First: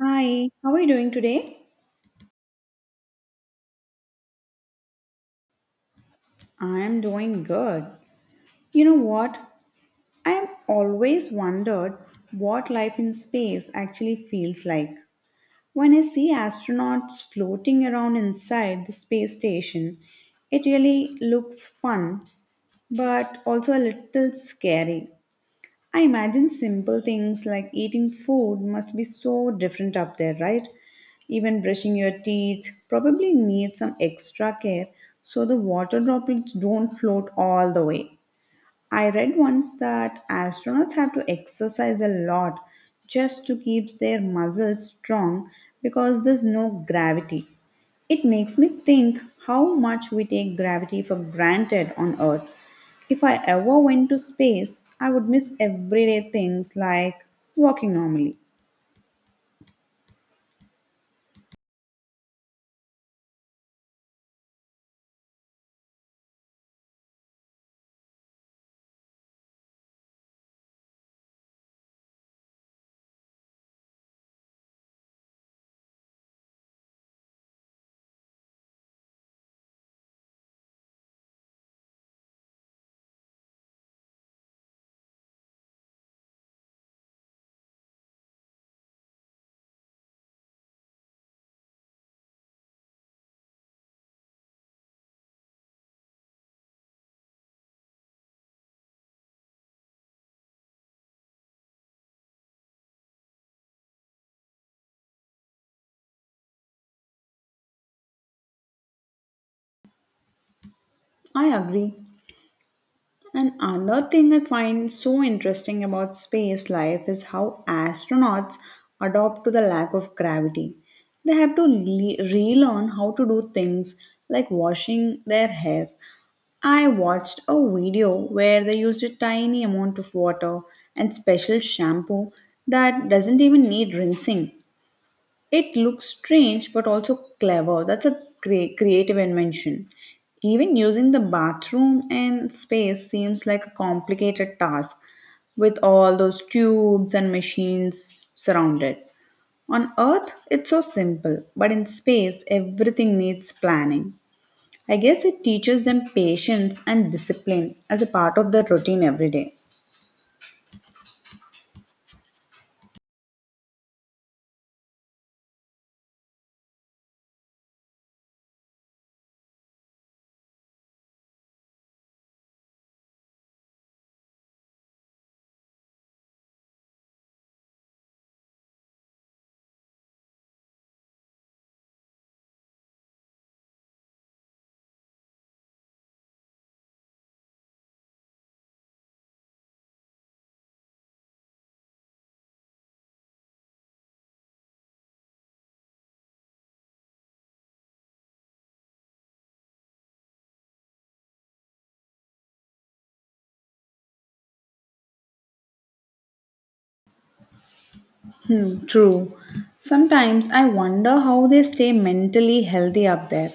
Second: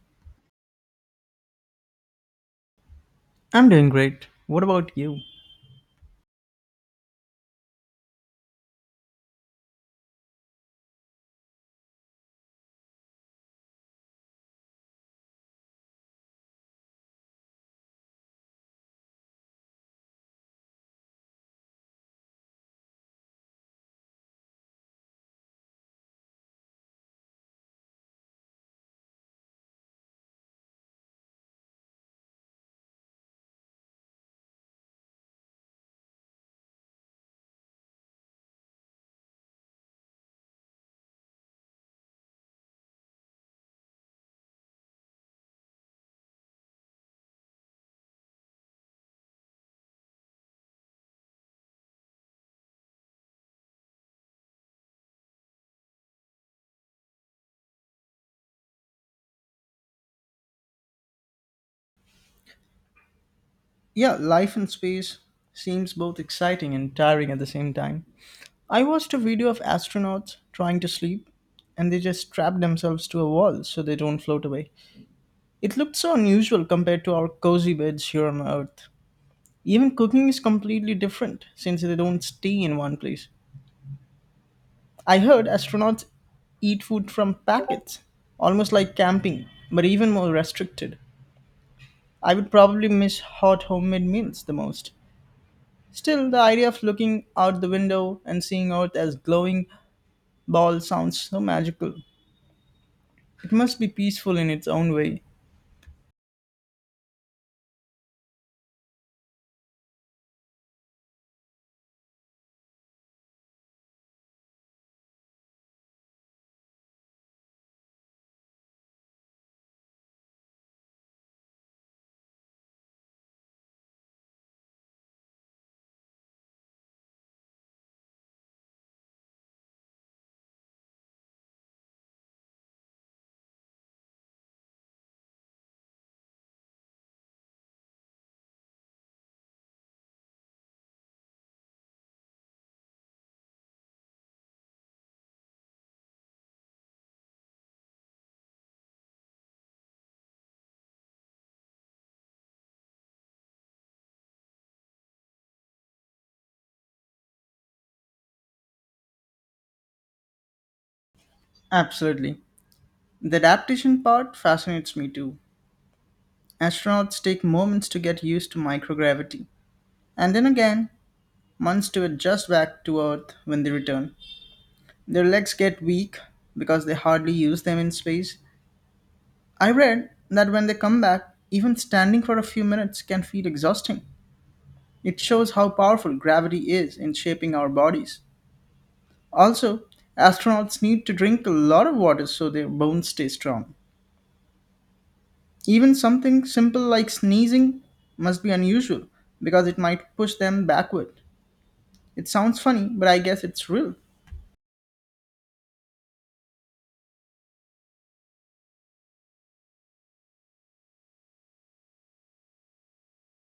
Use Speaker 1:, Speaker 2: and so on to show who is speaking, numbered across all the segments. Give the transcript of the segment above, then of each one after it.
Speaker 1: Hi, how are you doing today?
Speaker 2: I'm doing great. What about you?
Speaker 1: I am doing good. You know what? I have always wondered what life in space actually feels like. When I see astronauts floating around inside the space station, it really looks fun, but also a little scary. I imagine simple things like eating food must be so different up there, right? Even brushing your teeth probably needs some extra care so the water droplets don't float all the way. I read once that astronauts have to exercise a lot just to keep their muscles strong because there's no gravity. It makes me think how much we take gravity for granted on Earth. If I ever went to space, I would miss everyday things like walking normally.
Speaker 2: Yeah, life in space seems both exciting and tiring at the same time. I watched a video of astronauts trying to sleep and they just strap themselves to a wall so they don't float away. It looked so unusual compared to our cozy beds here on Earth. Even cooking is completely different since they don't stay in one place. I heard astronauts eat food from packets, almost like camping, but even more restricted. I would probably miss hot homemade meals the most. Still, the idea of looking out the window and seeing Earth as glowing ball sounds so magical. It must be peaceful in its own way.
Speaker 1: I agree. And another thing I find so interesting about space life is how astronauts adapt to the lack of gravity. They have to relearn how to do things like washing their hair. I watched a video where they used a tiny amount of water and special shampoo that doesn't even need rinsing. It looks strange but also clever. That's a great creative invention. Even using the bathroom and space seems like a complicated task with all those tubes and machines surrounded. On Earth, it's so simple, but in space, everything needs planning. I guess it teaches them patience and discipline as a part of their routine every day.
Speaker 2: Absolutely. The adaptation part fascinates me too. Astronauts take moments to get used to microgravity, and then again, months to adjust back to Earth when they return. Their legs get weak because they hardly use them in space. I read that when they come back, even standing for a few minutes can feel exhausting. It shows how powerful gravity is in shaping our bodies. Also, astronauts need to drink a lot of water so their bones stay strong. Even something simple like sneezing must be unusual because it might push them backward. It sounds funny, but I guess it's real.
Speaker 1: Hmm, true. Sometimes I wonder how they stay mentally healthy up there.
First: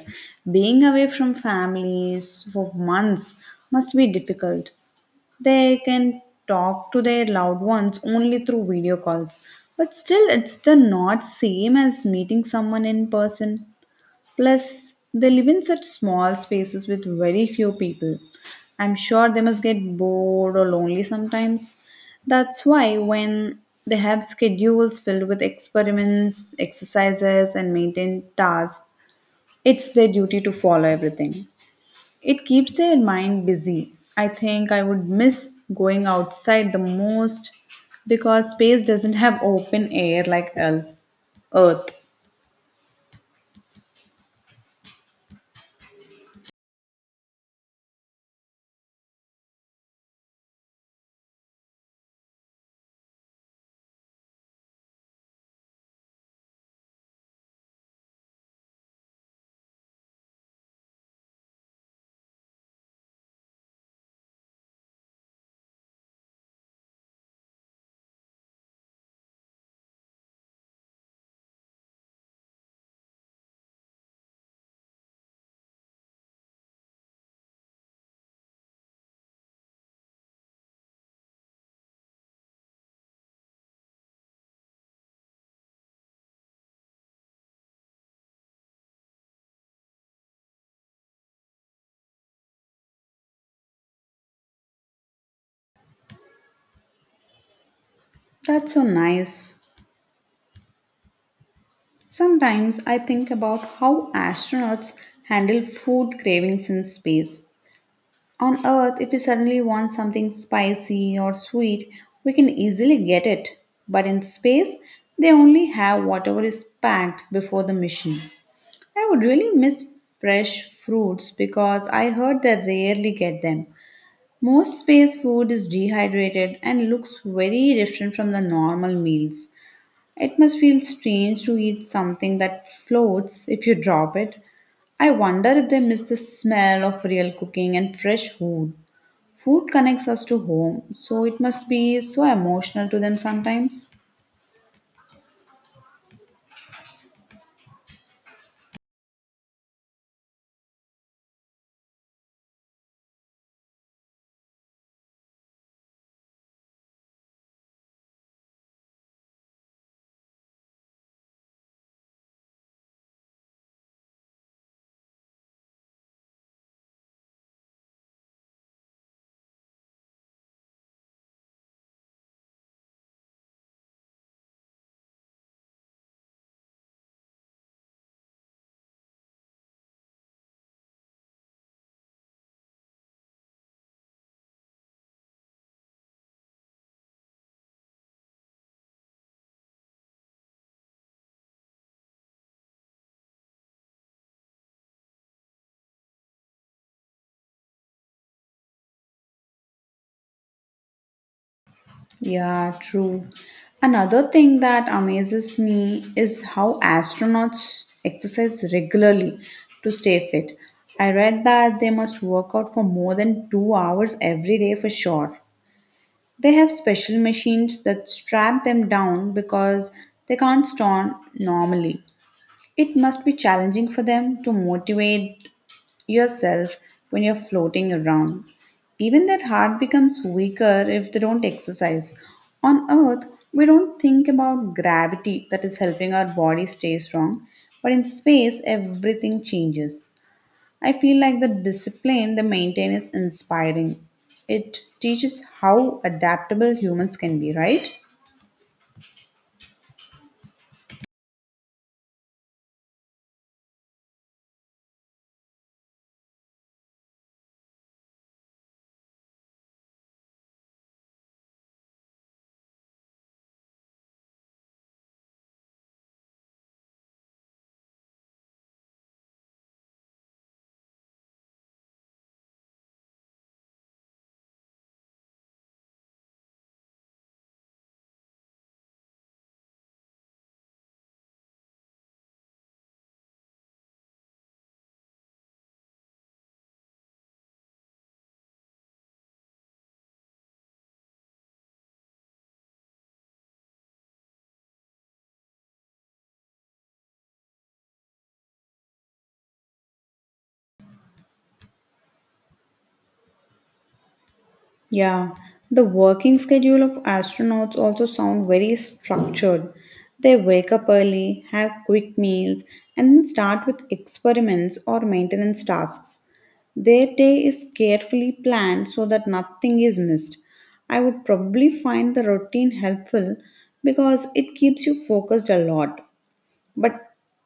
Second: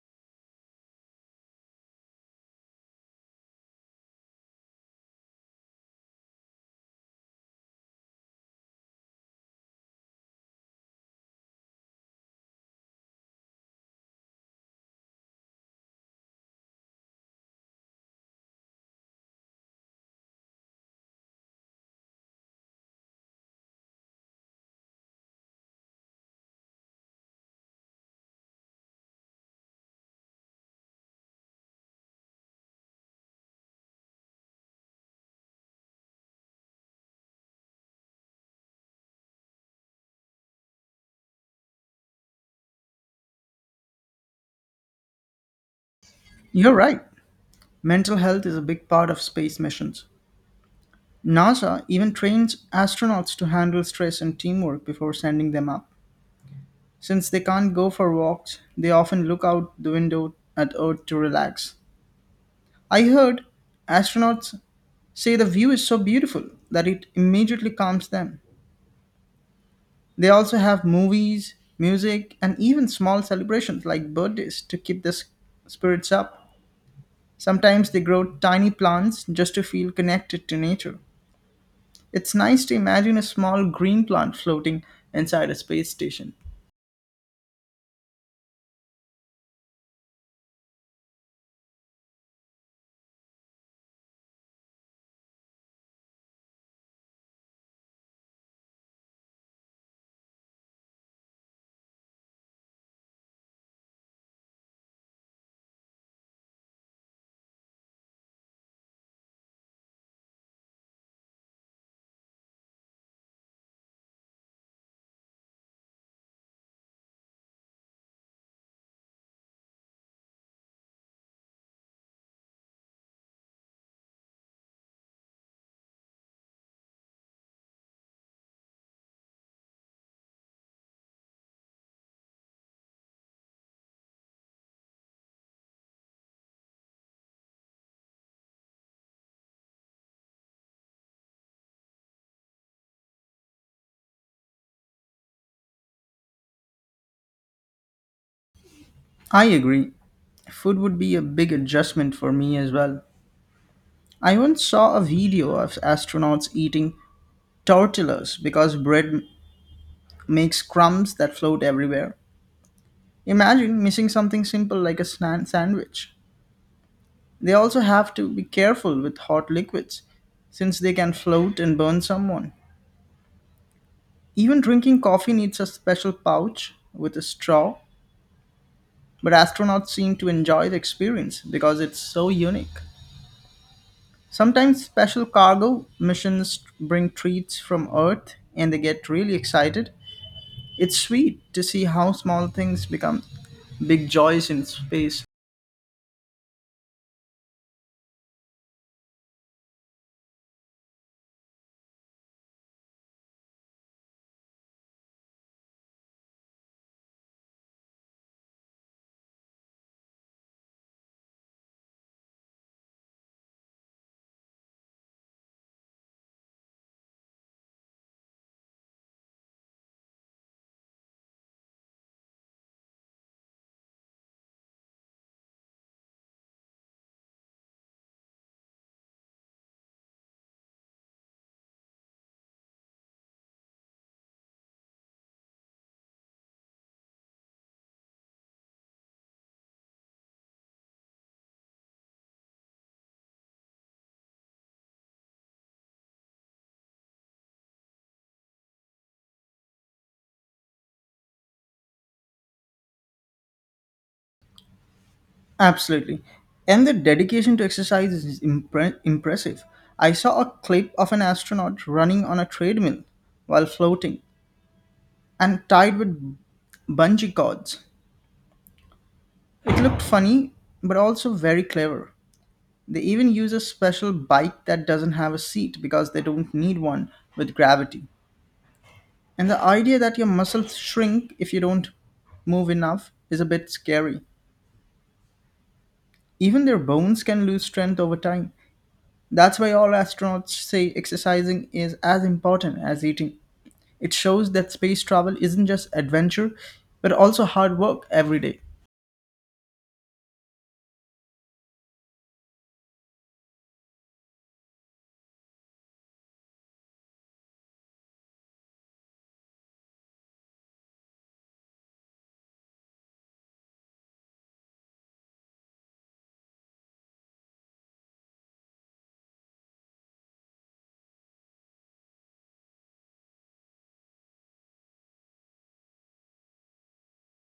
Speaker 1: Being away from families for months must be difficult. They can talk to their loved ones only through video calls, but still, it's the not same as meeting someone in person. Plus, they live in such small spaces with very few people. I'm sure they must get bored or lonely sometimes. That's why, when they have schedules filled with experiments, exercises, and maintained tasks, it's their duty to follow everything. It keeps their mind busy. I think I would miss going outside the most because space doesn't have open air like Earth. Earth.
Speaker 2: You're right. Mental health is a big part of space missions. NASA even trains astronauts to handle stress and teamwork before sending them up. Since they can't go for walks, they often look out the window at Earth to relax. I heard astronauts say the view is so beautiful that it immediately calms them. They also have movies, music, and even small celebrations like birthdays to keep the spirits up. Sometimes they grow tiny plants just to feel connected to nature. It's nice to imagine a small green plant floating inside a space station.
Speaker 1: That's so nice. Sometimes I think about how astronauts handle food cravings in space. On Earth, if we suddenly want something spicy or sweet, we can easily get it. But in space, they only have whatever is packed before the mission. I would really miss fresh fruits because I heard they rarely get them. Most space food is dehydrated and looks very different from the normal meals. It must feel strange to eat something that floats if you drop it. I wonder if they miss the smell of real cooking and fresh food. Food connects us to home, so it must be so emotional to them sometimes.
Speaker 2: I agree. Food would be a big adjustment for me as well. I once saw a video of astronauts eating tortillas because bread makes crumbs that float everywhere. Imagine missing something simple like a sandwich. They also have to be careful with hot liquids since they can float and burn someone. Even drinking coffee needs a special pouch with a straw, but astronauts seem to enjoy the experience because it's so unique. Sometimes special cargo missions bring treats from Earth and they get really excited. It's sweet to see how small things become big joys in space.
Speaker 1: Yeah, true. Another thing that amazes me is how astronauts exercise regularly to stay fit. I read that they must work out for more than 2 hours every day for sure. They have special machines that strap them down because they can't stand normally. It must be challenging for them to motivate yourself when you're floating around. Even their heart becomes weaker if they don't exercise. On Earth, we don't think about gravity that is helping our body stay strong, but in space, everything changes. I feel like the discipline they maintain is inspiring. It teaches how adaptable humans can be, right?
Speaker 2: Absolutely. And their dedication to exercise is impressive. I saw a clip of an astronaut running on a treadmill while floating and tied with bungee cords. It looked funny, but also very clever. They even use a special bike that doesn't have a seat because they don't need one with gravity. And the idea that your muscles shrink if you don't move enough is a bit scary. Even their bones can lose strength over time. That's why all astronauts say exercising is as important as eating. It shows that space travel isn't just adventure, but also hard work every day.
Speaker 1: Yeah, the working schedule of astronauts also sound very structured. They wake up early, have quick meals, and then start with experiments or maintenance tasks. Their day is carefully planned so that nothing is missed. I would probably find the routine helpful because it keeps you focused a lot. But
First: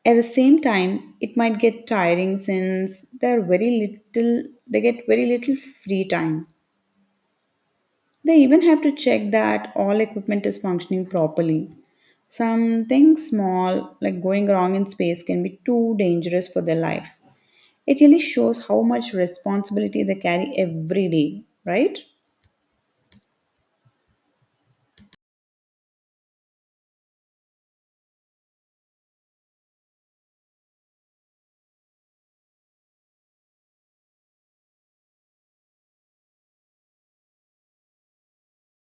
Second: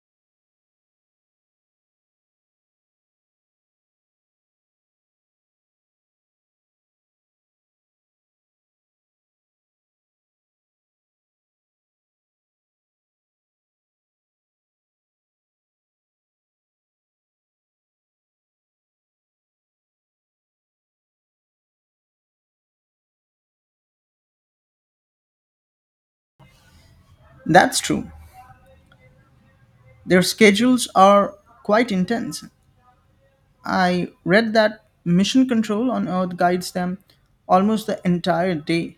Speaker 1: at the same time, it might get tiring since they get very little free time. They even have to check that all equipment is functioning properly. Something small like going wrong in space can be too dangerous for their life. It really shows how much responsibility they carry every day, right?
Speaker 2: That's true. Their schedules are quite intense. I read that mission control on Earth guides them almost the entire day.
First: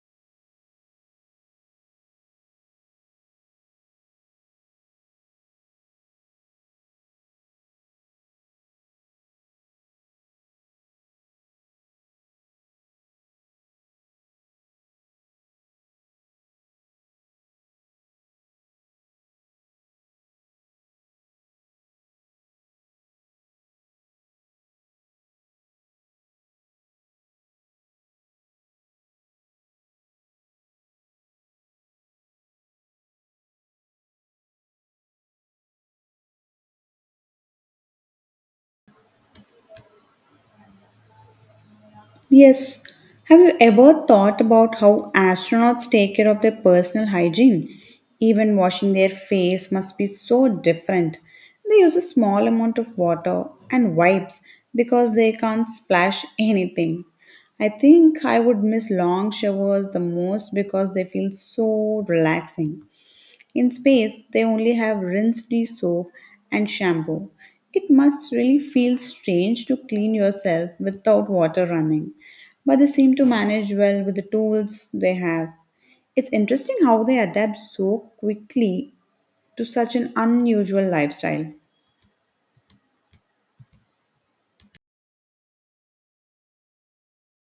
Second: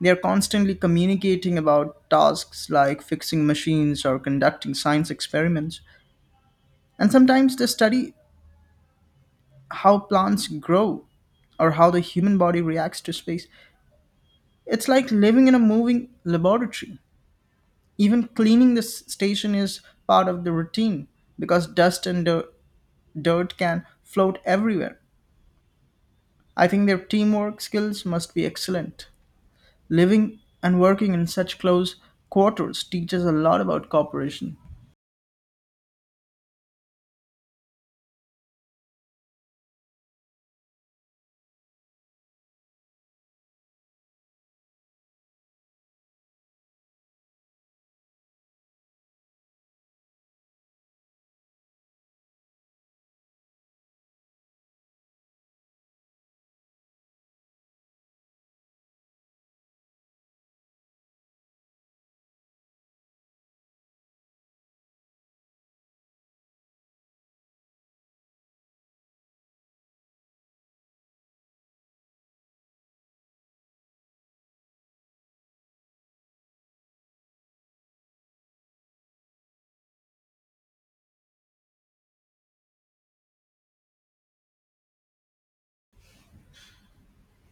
Speaker 2: They are constantly communicating about tasks like fixing machines or conducting science experiments. And sometimes they study how plants grow or how the human body reacts to space. It's like living in a moving laboratory. Even cleaning this station is part of the routine because dust and dirt can float everywhere. I think their teamwork skills must be excellent. Living and working in such close quarters teaches a lot about cooperation.
Speaker 1: Yes. Have you ever thought about how astronauts take care of their personal hygiene? Even washing their face must be so different. They use a small amount of water and wipes because they can't splash anything. I think I would miss long showers the most because they feel so relaxing. In space, they only have rinse free soap and shampoo. It must really feel strange to clean yourself without water running, but they seem to manage well with the tools they have. It's interesting how they adapt so quickly to such an unusual lifestyle.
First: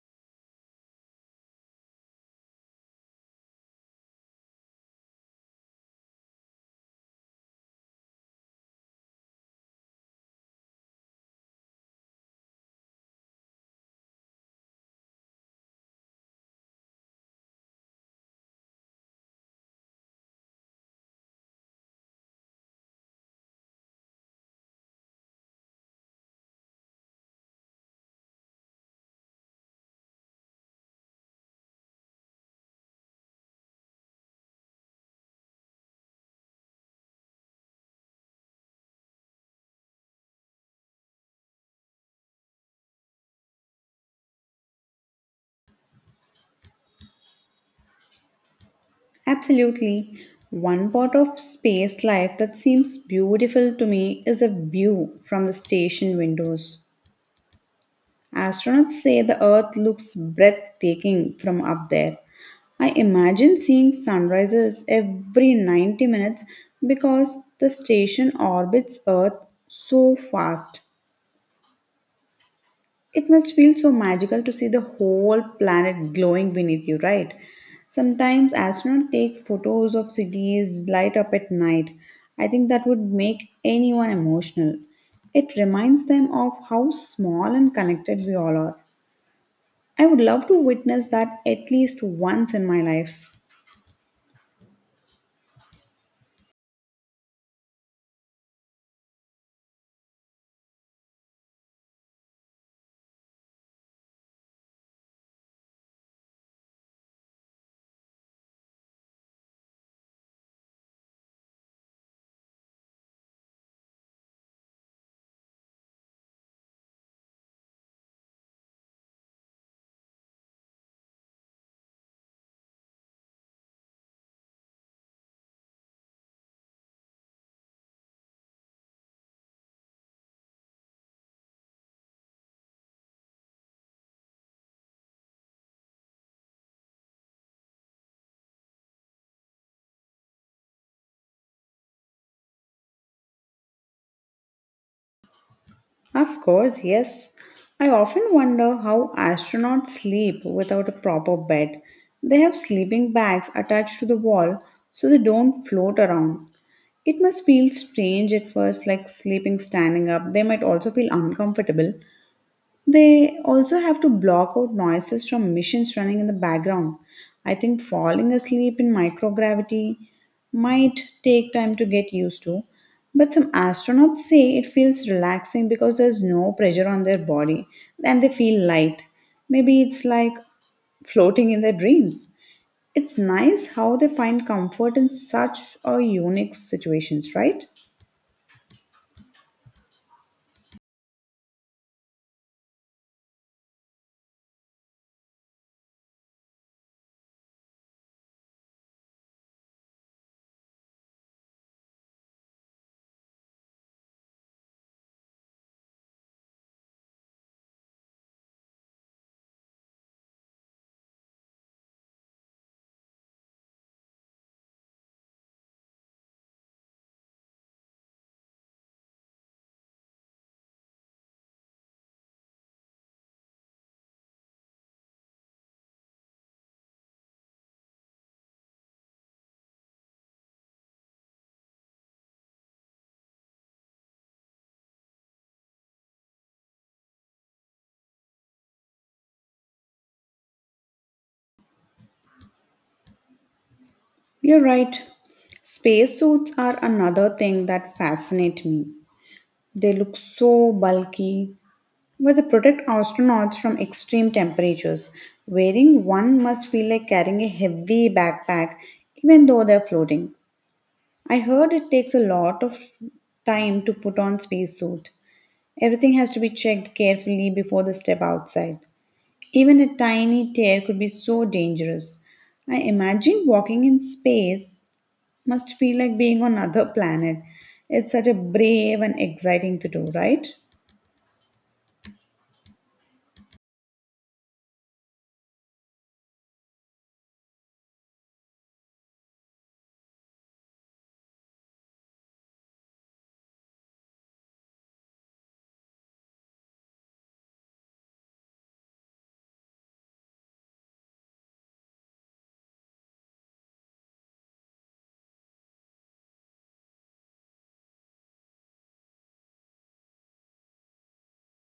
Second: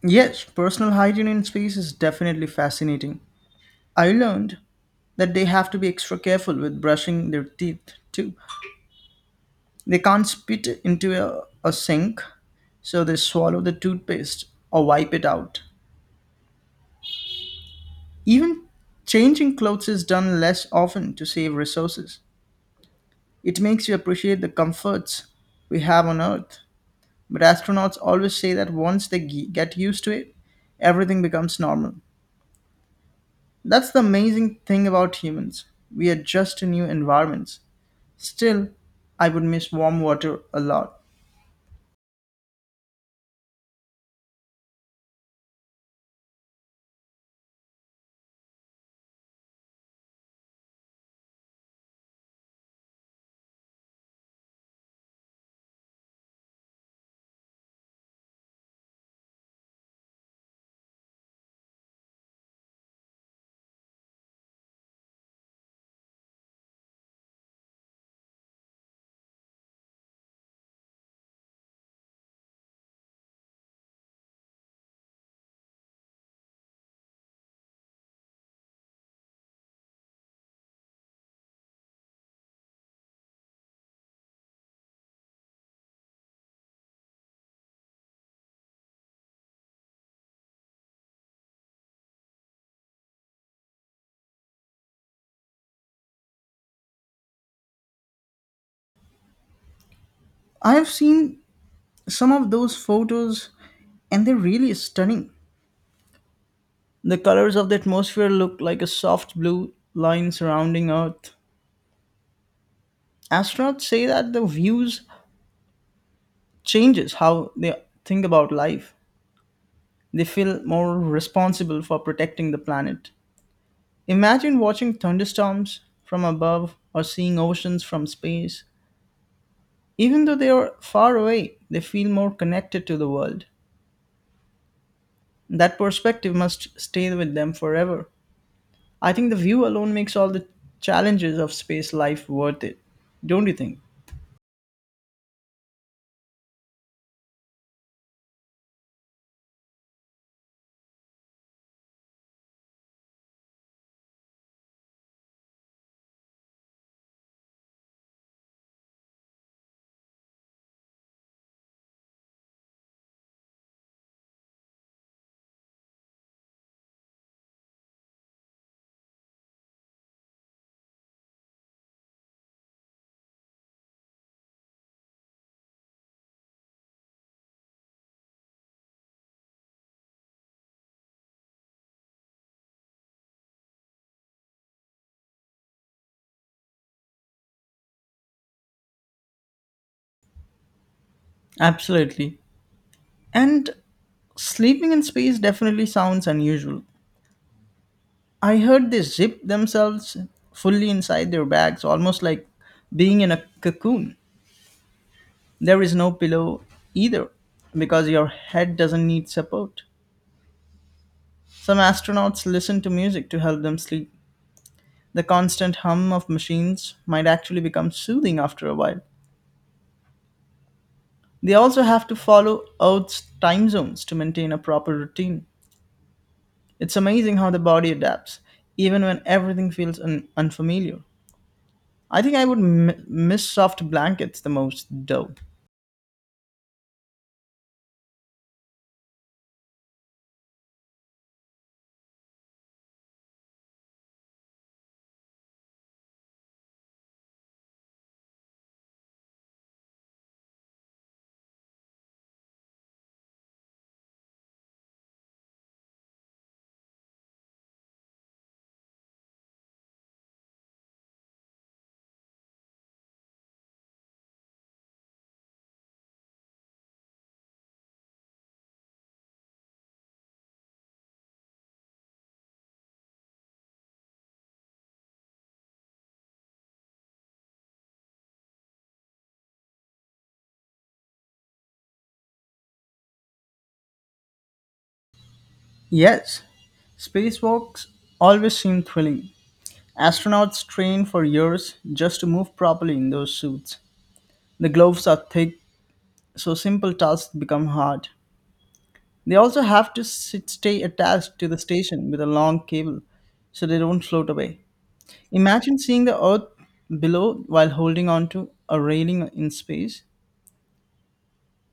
Speaker 2: Yes, personal hygiene in space is definitely fascinating. I learned that they have to be extra careful with brushing their teeth too. They can't spit into a sink, so they swallow the toothpaste or wipe it out. Even changing clothes is done less often to save resources. It makes you appreciate the comforts we have on Earth. But astronauts always say that once they get used to it, everything becomes normal. That's the amazing thing about humans. We adjust to new environments. Still, I would miss warm water a lot.
Speaker 1: Absolutely. One part of space life that seems beautiful to me is the view from the station windows. Astronauts say the Earth looks breathtaking from up there. I imagine seeing sunrises every 90 minutes because the station orbits Earth so fast. It must feel so magical to see the whole planet glowing beneath you, right? Sometimes astronauts take photos of cities light up at night. I think that would make anyone emotional. It reminds them of how small and connected we all are. I would love to witness that at least once in my life.
Speaker 2: I have seen some of those photos and they're really stunning. The colors of the atmosphere look like a soft blue line surrounding Earth. Astronauts say that the views changes how they think about life. They feel more responsible for protecting the planet. Imagine watching thunderstorms from above or seeing oceans from space. Even though they are far away, they feel more connected to the world. That perspective must stay with them forever. I think the view alone makes all the challenges of space life worth it, don't you think?
Speaker 1: Of course, yes. I often wonder how astronauts sleep without a proper bed. They have sleeping bags attached to the wall so they don't float around. It must feel strange at first, like sleeping standing up. They might also feel uncomfortable. They also have to block out noises from machines running in the background. I think falling asleep in microgravity might take time to get used to, but some astronauts say it feels relaxing because there's no pressure on their body and they feel light. Maybe it's like floating in their dreams. It's nice how they find comfort in such a unique situations, right?
Speaker 2: Absolutely. And sleeping in space definitely sounds unusual. I heard they zip themselves fully inside their bags, almost like being in a cocoon. There is no pillow either, because your head doesn't need support. Some astronauts listen to music to help them sleep. The constant hum of machines might actually become soothing after a while. They also have to follow Earth's time zones to maintain a proper routine. It's amazing how the body adapts, even when everything feels unfamiliar. I think I would miss soft blankets the most, though.
Speaker 1: You're right. Spacesuits are another thing that fascinate me. They look so bulky, but they protect astronauts from extreme temperatures. Wearing one must feel like carrying a heavy backpack, even though they're floating. I heard it takes a lot of time to put on spacesuit. Everything has to be checked carefully before the step outside. Even a tiny tear could be so dangerous. I imagine walking in space must feel like being on another planet. It's such a brave and exciting to do, right?
Speaker 2: Yes, spacewalks always seem thrilling. Astronauts train for years just to move properly in those suits. The gloves are thick, so simple tasks become hard. They also have to stay attached to the station with a long cable so they don't float away. Imagine seeing the earth below while holding onto a railing in space.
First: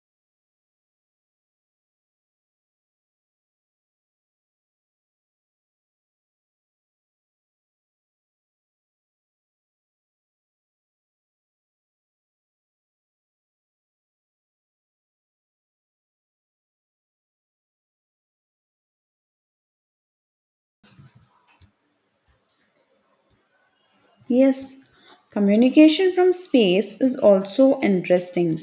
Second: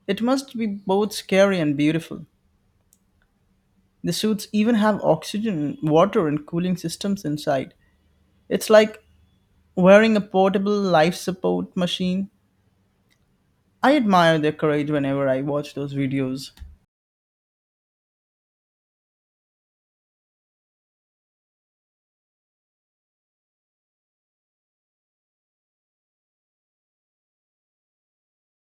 Speaker 2: It must be both scary and beautiful. The suits even have oxygen, water, and cooling systems inside. It's like wearing a portable life support machine. I admire their courage whenever I watch those videos.
Speaker 1: Yes, communication from space is also interesting.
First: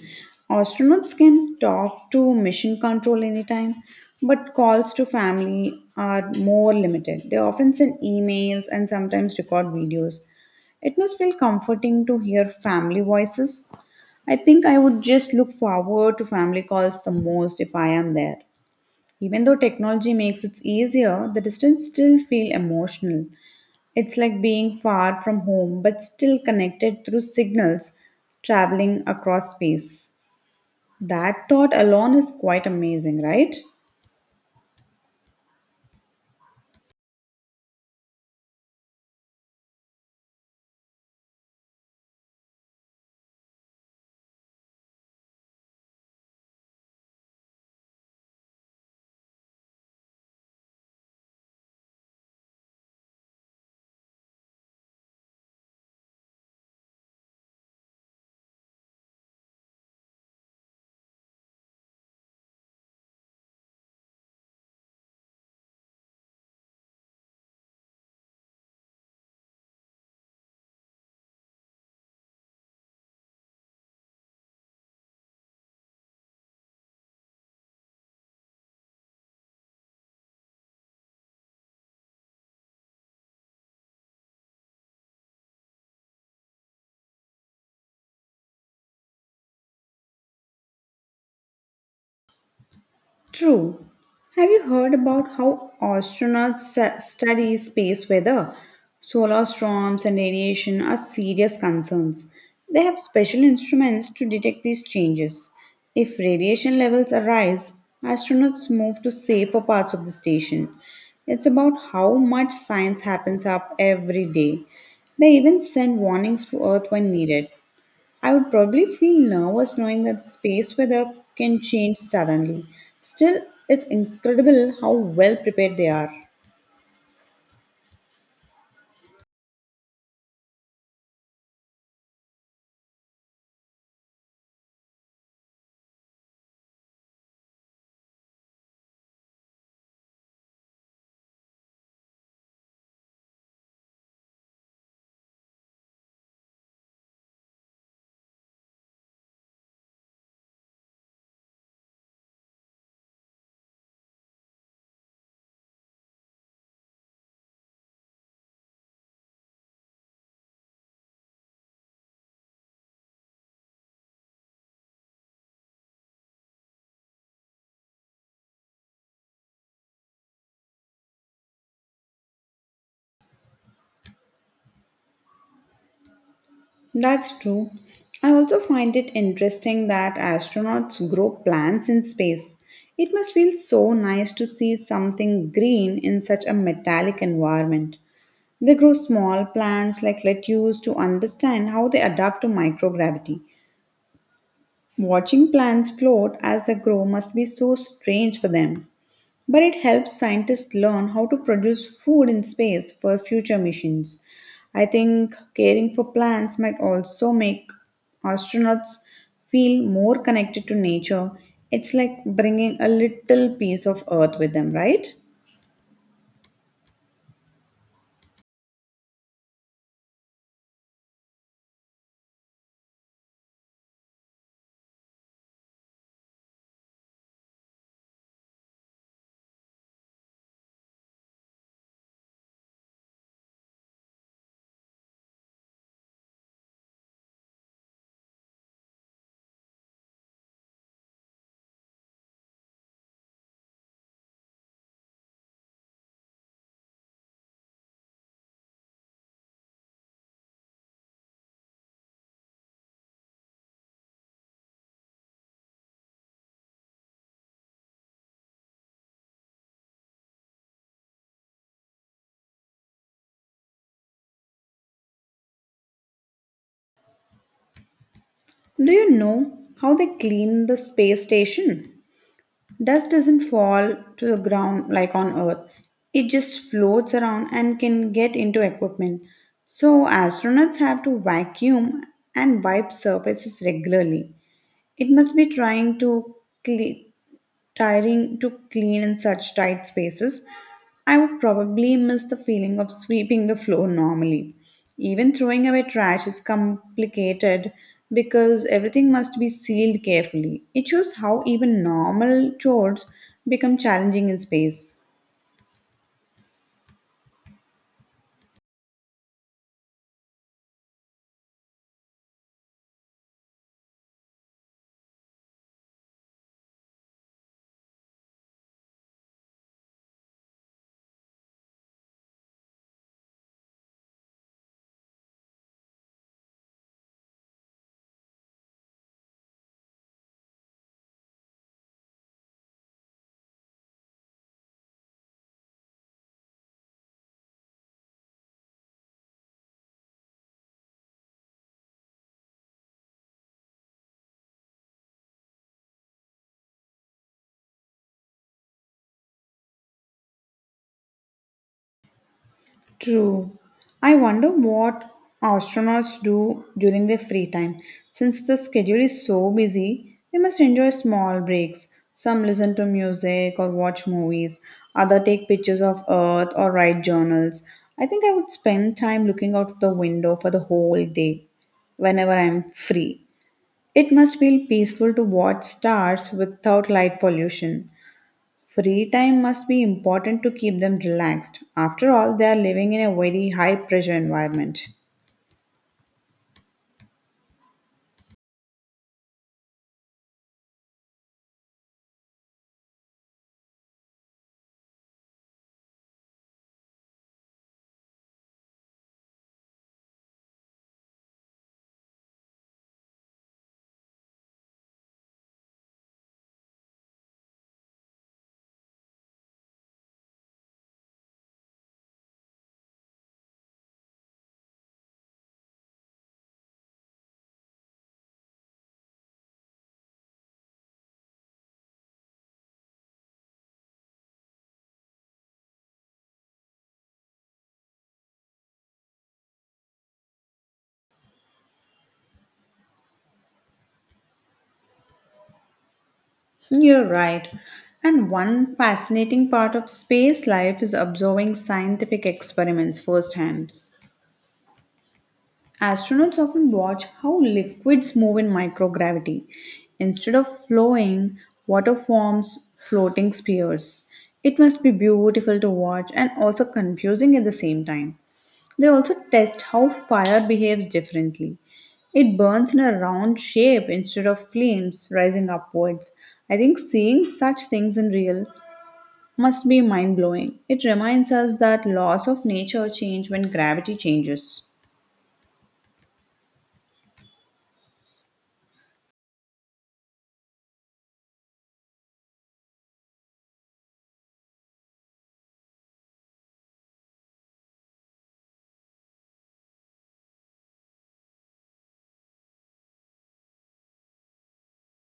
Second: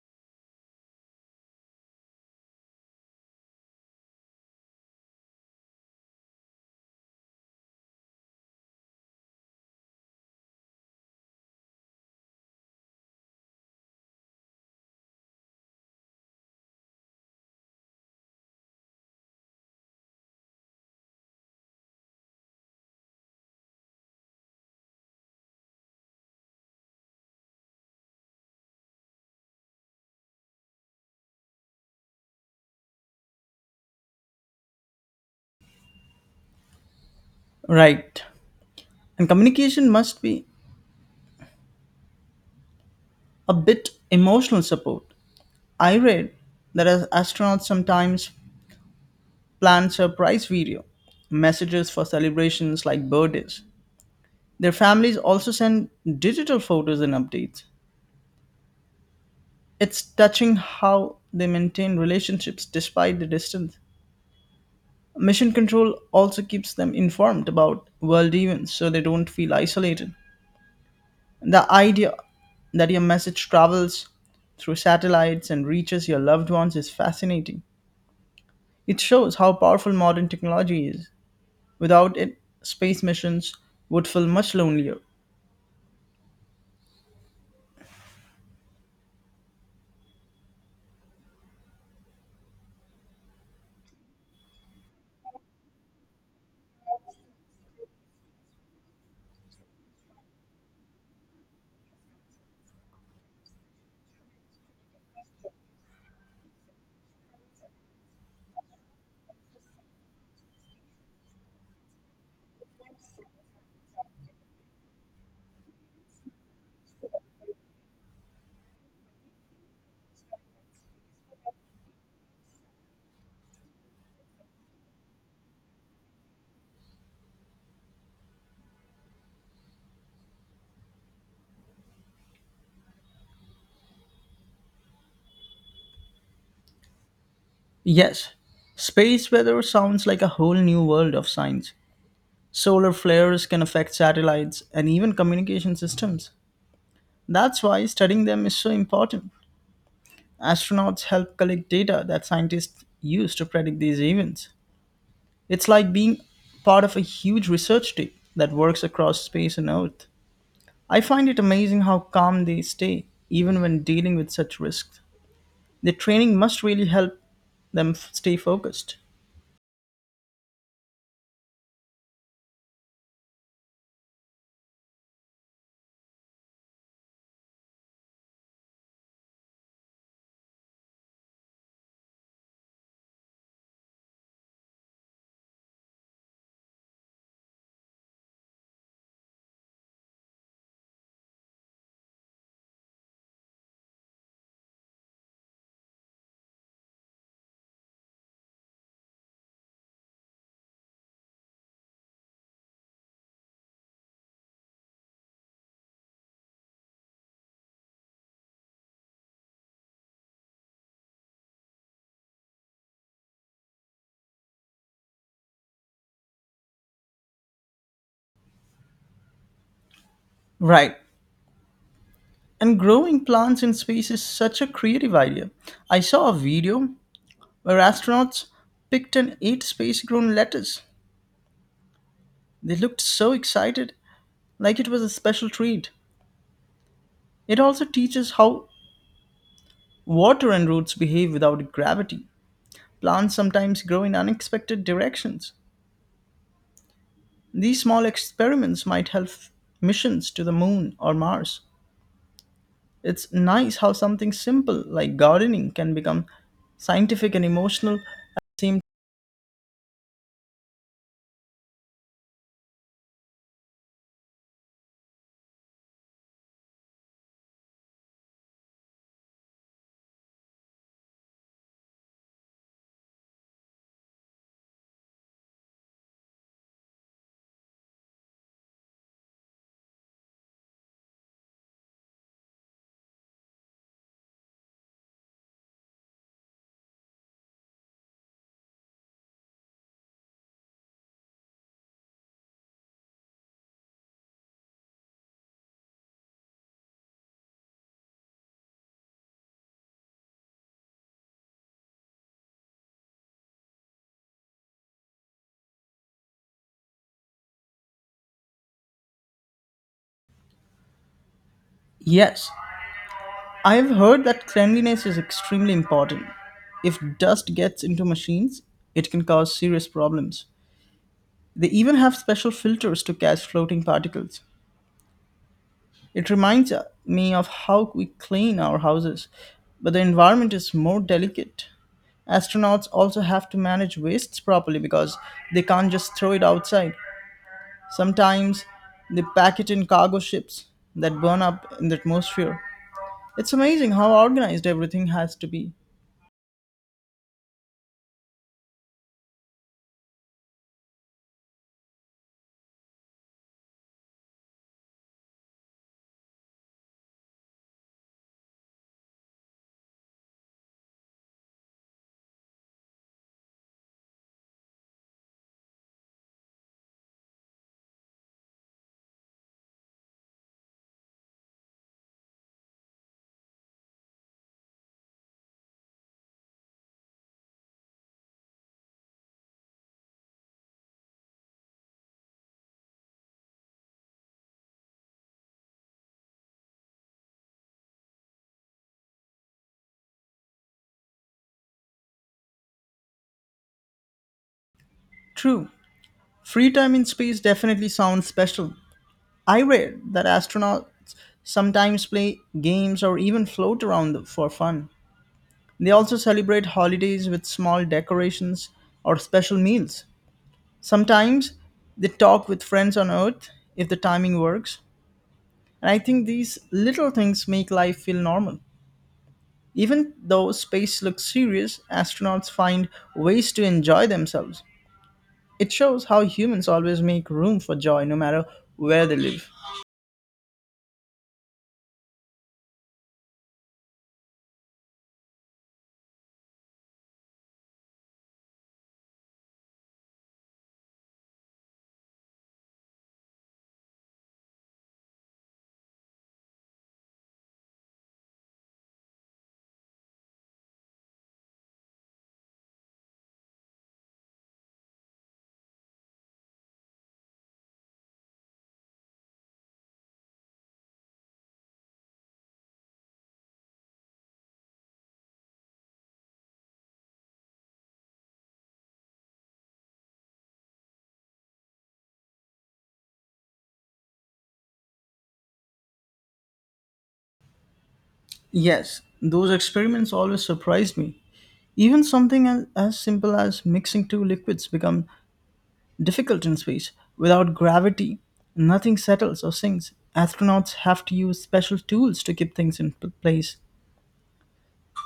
Speaker 1: Astronauts can talk to mission control anytime, but calls to family are more limited. They often send emails and sometimes record videos. It must feel comforting to hear family voices. I think I would just look forward to family calls the most if I am there. Even though technology makes it easier, the distance still feel emotional. It's like being far from home but still connected through signals traveling across space. That thought alone is quite amazing, right?
Speaker 2: Right. And communication must be a bit emotional support. I read that as astronauts sometimes plan surprise video messages for celebrations like birthdays. Their families also send digital photos and updates. It's touching how they maintain relationships despite the distance. Mission Control also keeps them informed about world events so they don't feel isolated. The idea that your message travels through satellites and reaches your loved ones is fascinating. It shows how powerful modern technology is. Without it, space missions would feel much lonelier.
Speaker 1: True. Have you heard about how astronauts study space weather? Solar storms and radiation are serious concerns. They have special instruments to detect these changes. If radiation levels arise, astronauts move to safer parts of the station. It's about how much science happens up every day. They even send warnings to Earth when needed. I would probably feel nervous knowing that space weather can change suddenly. Still, it's incredible how well prepared they are.
Speaker 2: Yes, space weather sounds like a whole new world of science. Solar flares can affect satellites and even communication systems. That's why studying them is so important. Astronauts help collect data that scientists use to predict these events. It's like being part of a huge research team that works across space and Earth. I find it amazing how calm they stay, even when dealing with such risks. Their training must really help them stay focused.
Speaker 1: That's true. I also find it interesting that astronauts grow plants in space. It must feel so nice to see something green in such a metallic environment. They grow small plants like lettuce to understand how they adapt to microgravity. Watching plants float as they grow must be so strange for them. But it helps scientists learn how to produce food in space for future missions. I think caring for plants might also make astronauts feel more connected to nature. It's like bringing a little piece of Earth with them, right?
Speaker 2: Right. And growing plants in space is such a creative idea. I saw a video where astronauts picked and ate space grown lettuce. They looked so excited, like it was a special treat. It also teaches how water and roots behave without gravity. Plants sometimes grow in unexpected directions. These small experiments might help missions to the moon or Mars. It's nice how something simple like gardening can become scientific and emotional at the same time.
Speaker 1: Do you know how they clean the space station? Dust doesn't fall to the ground like on Earth. It just floats around and can get into equipment. So, astronauts have to vacuum and wipe surfaces regularly. It must be cle- tiring to clean in such tight spaces. I would probably miss the feeling of sweeping the floor normally. Even throwing away trash is complicated because everything must be sealed carefully. It shows how even normal chores become challenging in space.
Speaker 2: Yes, I've heard that cleanliness is extremely important. If dust gets into machines, it can cause serious problems. They even have special filters to catch floating particles. It reminds me of how we clean our houses, but the environment is more delicate. Astronauts also have to manage wastes properly because they can't just throw it outside. Sometimes they pack it in cargo ships that burn up in the atmosphere. It's amazing how organized everything has to be.
Speaker 1: True. I wonder what astronauts do during their free time. Since the schedule is so busy, they must enjoy small breaks. Some listen to music or watch movies, other take pictures of Earth or write journals. I think I would spend time looking out the window for the whole day whenever I'm free. It must feel peaceful to watch stars without light pollution. Free time must be important to keep them relaxed. After all, they are living in a very high pressure environment.
Speaker 2: True. Free time in space definitely sounds special. I read that astronauts sometimes play games or even float around for fun. They also celebrate holidays with small decorations or special meals. Sometimes they talk with friends on Earth if the timing works. And I think these little things make life feel normal. Even though space looks serious, astronauts find ways to enjoy themselves. It shows how humans always make room for joy no matter where they live.
Speaker 1: Hmm, you're right. And one fascinating part of space life is observing scientific experiments firsthand. Astronauts often watch how liquids move in microgravity. Instead of flowing, water forms floating spheres. It must be beautiful to watch and also confusing at the same time. They also test how fire behaves differently. It burns in a round shape instead of flames rising upwards. I think seeing such things in real must be mind blowing. It reminds us that laws of nature change when gravity changes.
Speaker 2: Yes, those experiments always surprised me. Even something as simple as mixing two liquids become difficult in space. Without gravity, nothing settles or sinks. Astronauts have to use special tools to keep things in place.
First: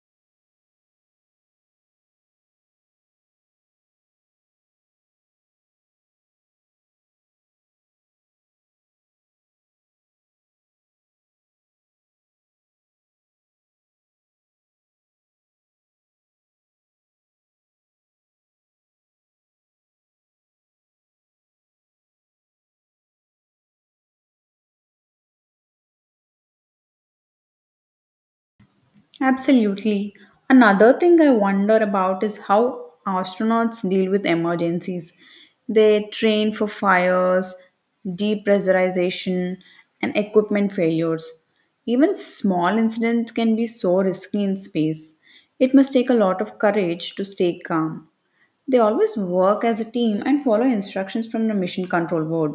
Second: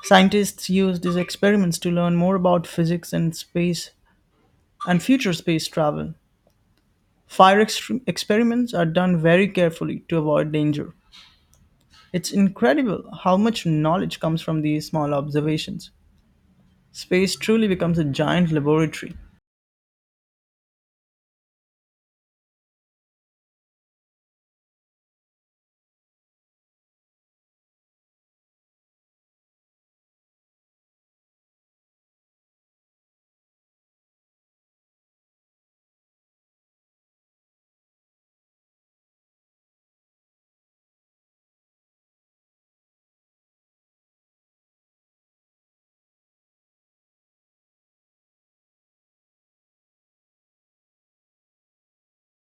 Speaker 2: Scientists use these experiments to learn more about physics and space and future space travel. Fire experiments are done very carefully to avoid danger. It's incredible how much knowledge comes from these small observations. Space truly becomes a giant laboratory.
Speaker 1: Absolutely. Another thing I wonder about is how astronauts deal with emergencies. They train for fires, depressurization, and equipment failures. Even small incidents can be so risky in space. It must take a lot of courage to stay calm. They always work as a team and follow instructions from the mission control board.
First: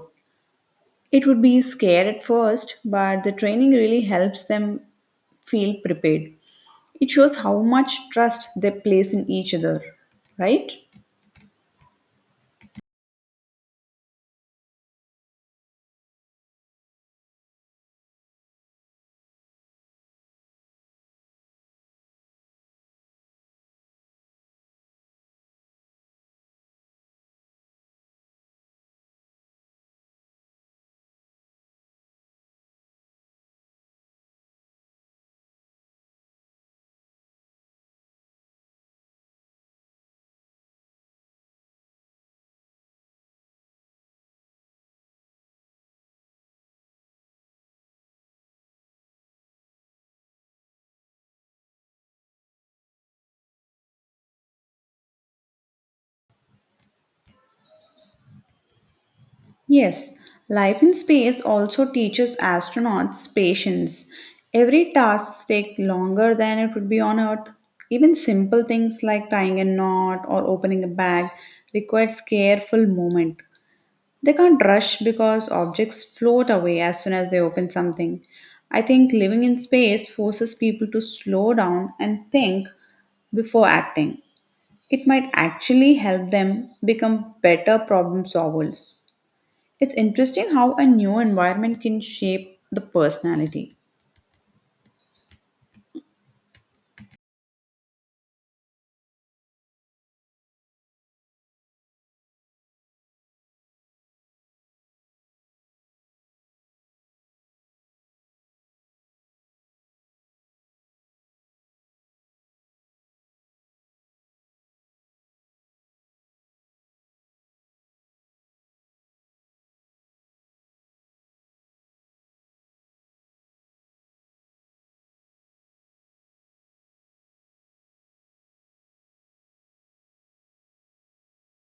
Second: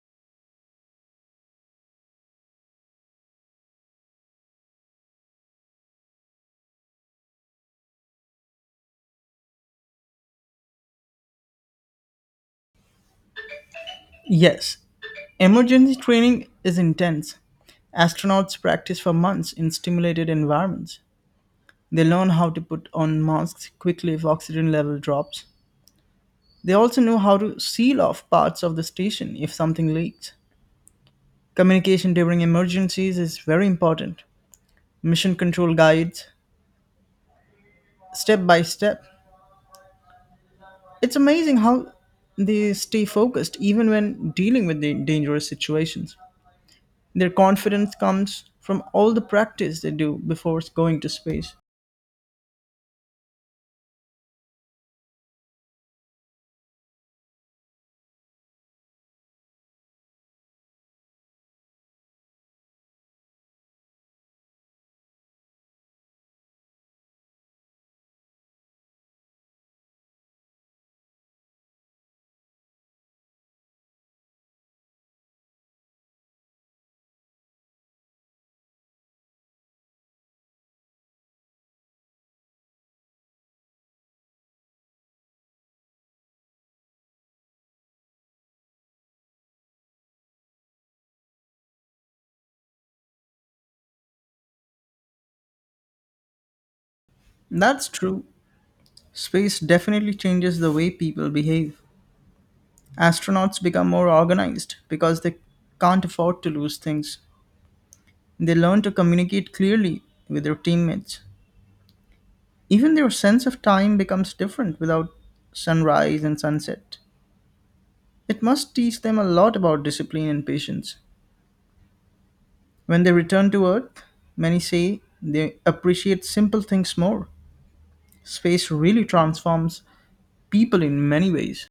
Speaker 1: It would be scary at first, but the training really helps them feel prepared. It shows how much trust they place in each other, right?
Speaker 2: Yes, emergency training is intense. Astronauts practice for months in stimulated environments. They learn how to put on masks quickly if oxygen level drops. They also know how to seal off parts of the station if something leaks. Communication during emergencies is very important. Mission control guides, step by step. It's amazing how they stay focused even when dealing with the dangerous situations. Their confidence comes from all the practice they do before going to space.
Speaker 1: Yes, life in space also teaches astronauts patience. Every task takes longer than it would be on Earth. Even simple things like tying a knot or opening a bag requires careful movement. They can't rush because objects float away as soon as they open something. I think living in space forces people to slow down and think before acting. It might actually help them become better problem solvers. It's interesting how a new environment can shape the personality.
Speaker 2: That's true. Space definitely changes the way people behave. Astronauts become more organized because they can't afford to lose things. They learn to communicate clearly with their teammates. Even their sense of time becomes different without sunrise and sunset. It must teach them a lot about discipline and patience. When they return to Earth, many say they appreciate simple things more. Space really transforms people in many ways.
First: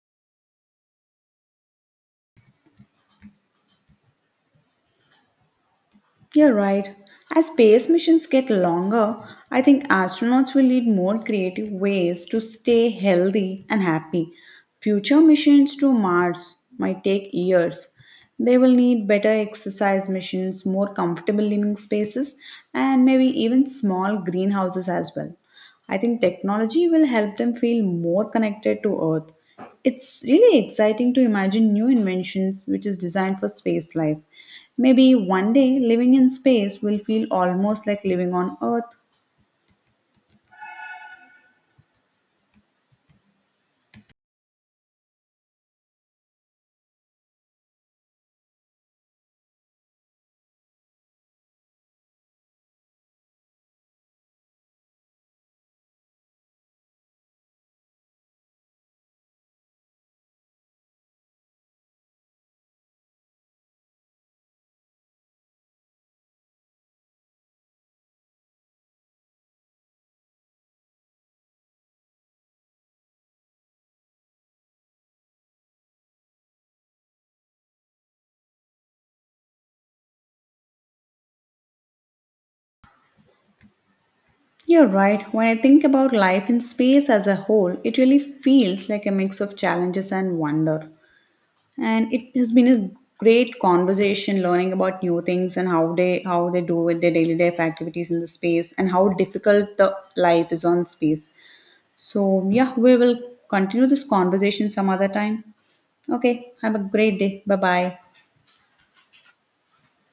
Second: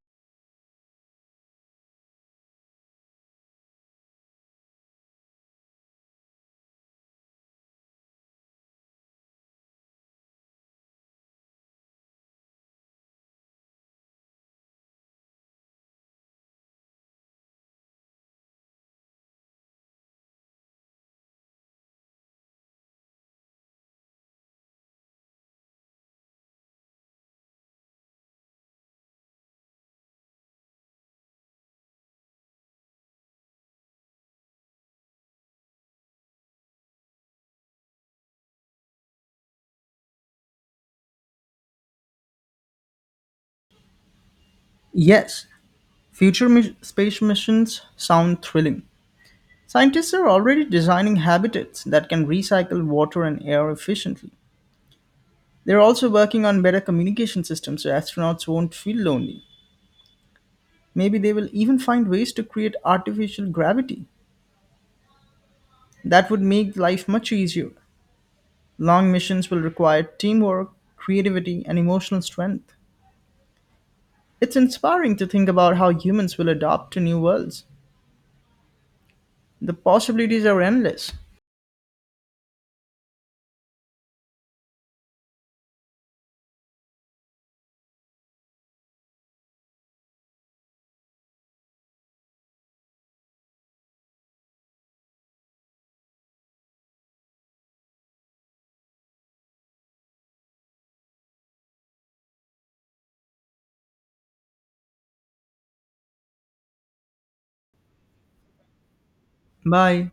Speaker 1: You're right. As space missions get longer, I think astronauts will need more creative ways to stay healthy and happy. Future missions to Mars might take years. They will need better exercise missions, more comfortable living spaces, and maybe even small greenhouses as well. I think technology will help them feel more connected to Earth. It's really exciting to imagine new inventions which is designed for space life. Maybe one day living in space will feel almost like living on Earth.
Speaker 2: Yes, future space missions sound thrilling. Scientists are already designing habitats that can recycle water and air efficiently. They're also working on better communication systems so astronauts won't feel lonely. Maybe they will even find ways to create artificial gravity. That would make life much easier. Long missions will require teamwork, creativity, and emotional strength. It's inspiring to think about how humans will adapt to new worlds. The possibilities are endless.
Speaker 1: You're right, when I think about life in space as a whole, it really feels like a mix of challenges and wonder. And it has been a great conversation learning about new things and how they do with their daily life activities in the space and how difficult the life is on space. So yeah, we will continue this conversation some other time. Okay, have a great day. Bye bye.
Speaker 2: Bye.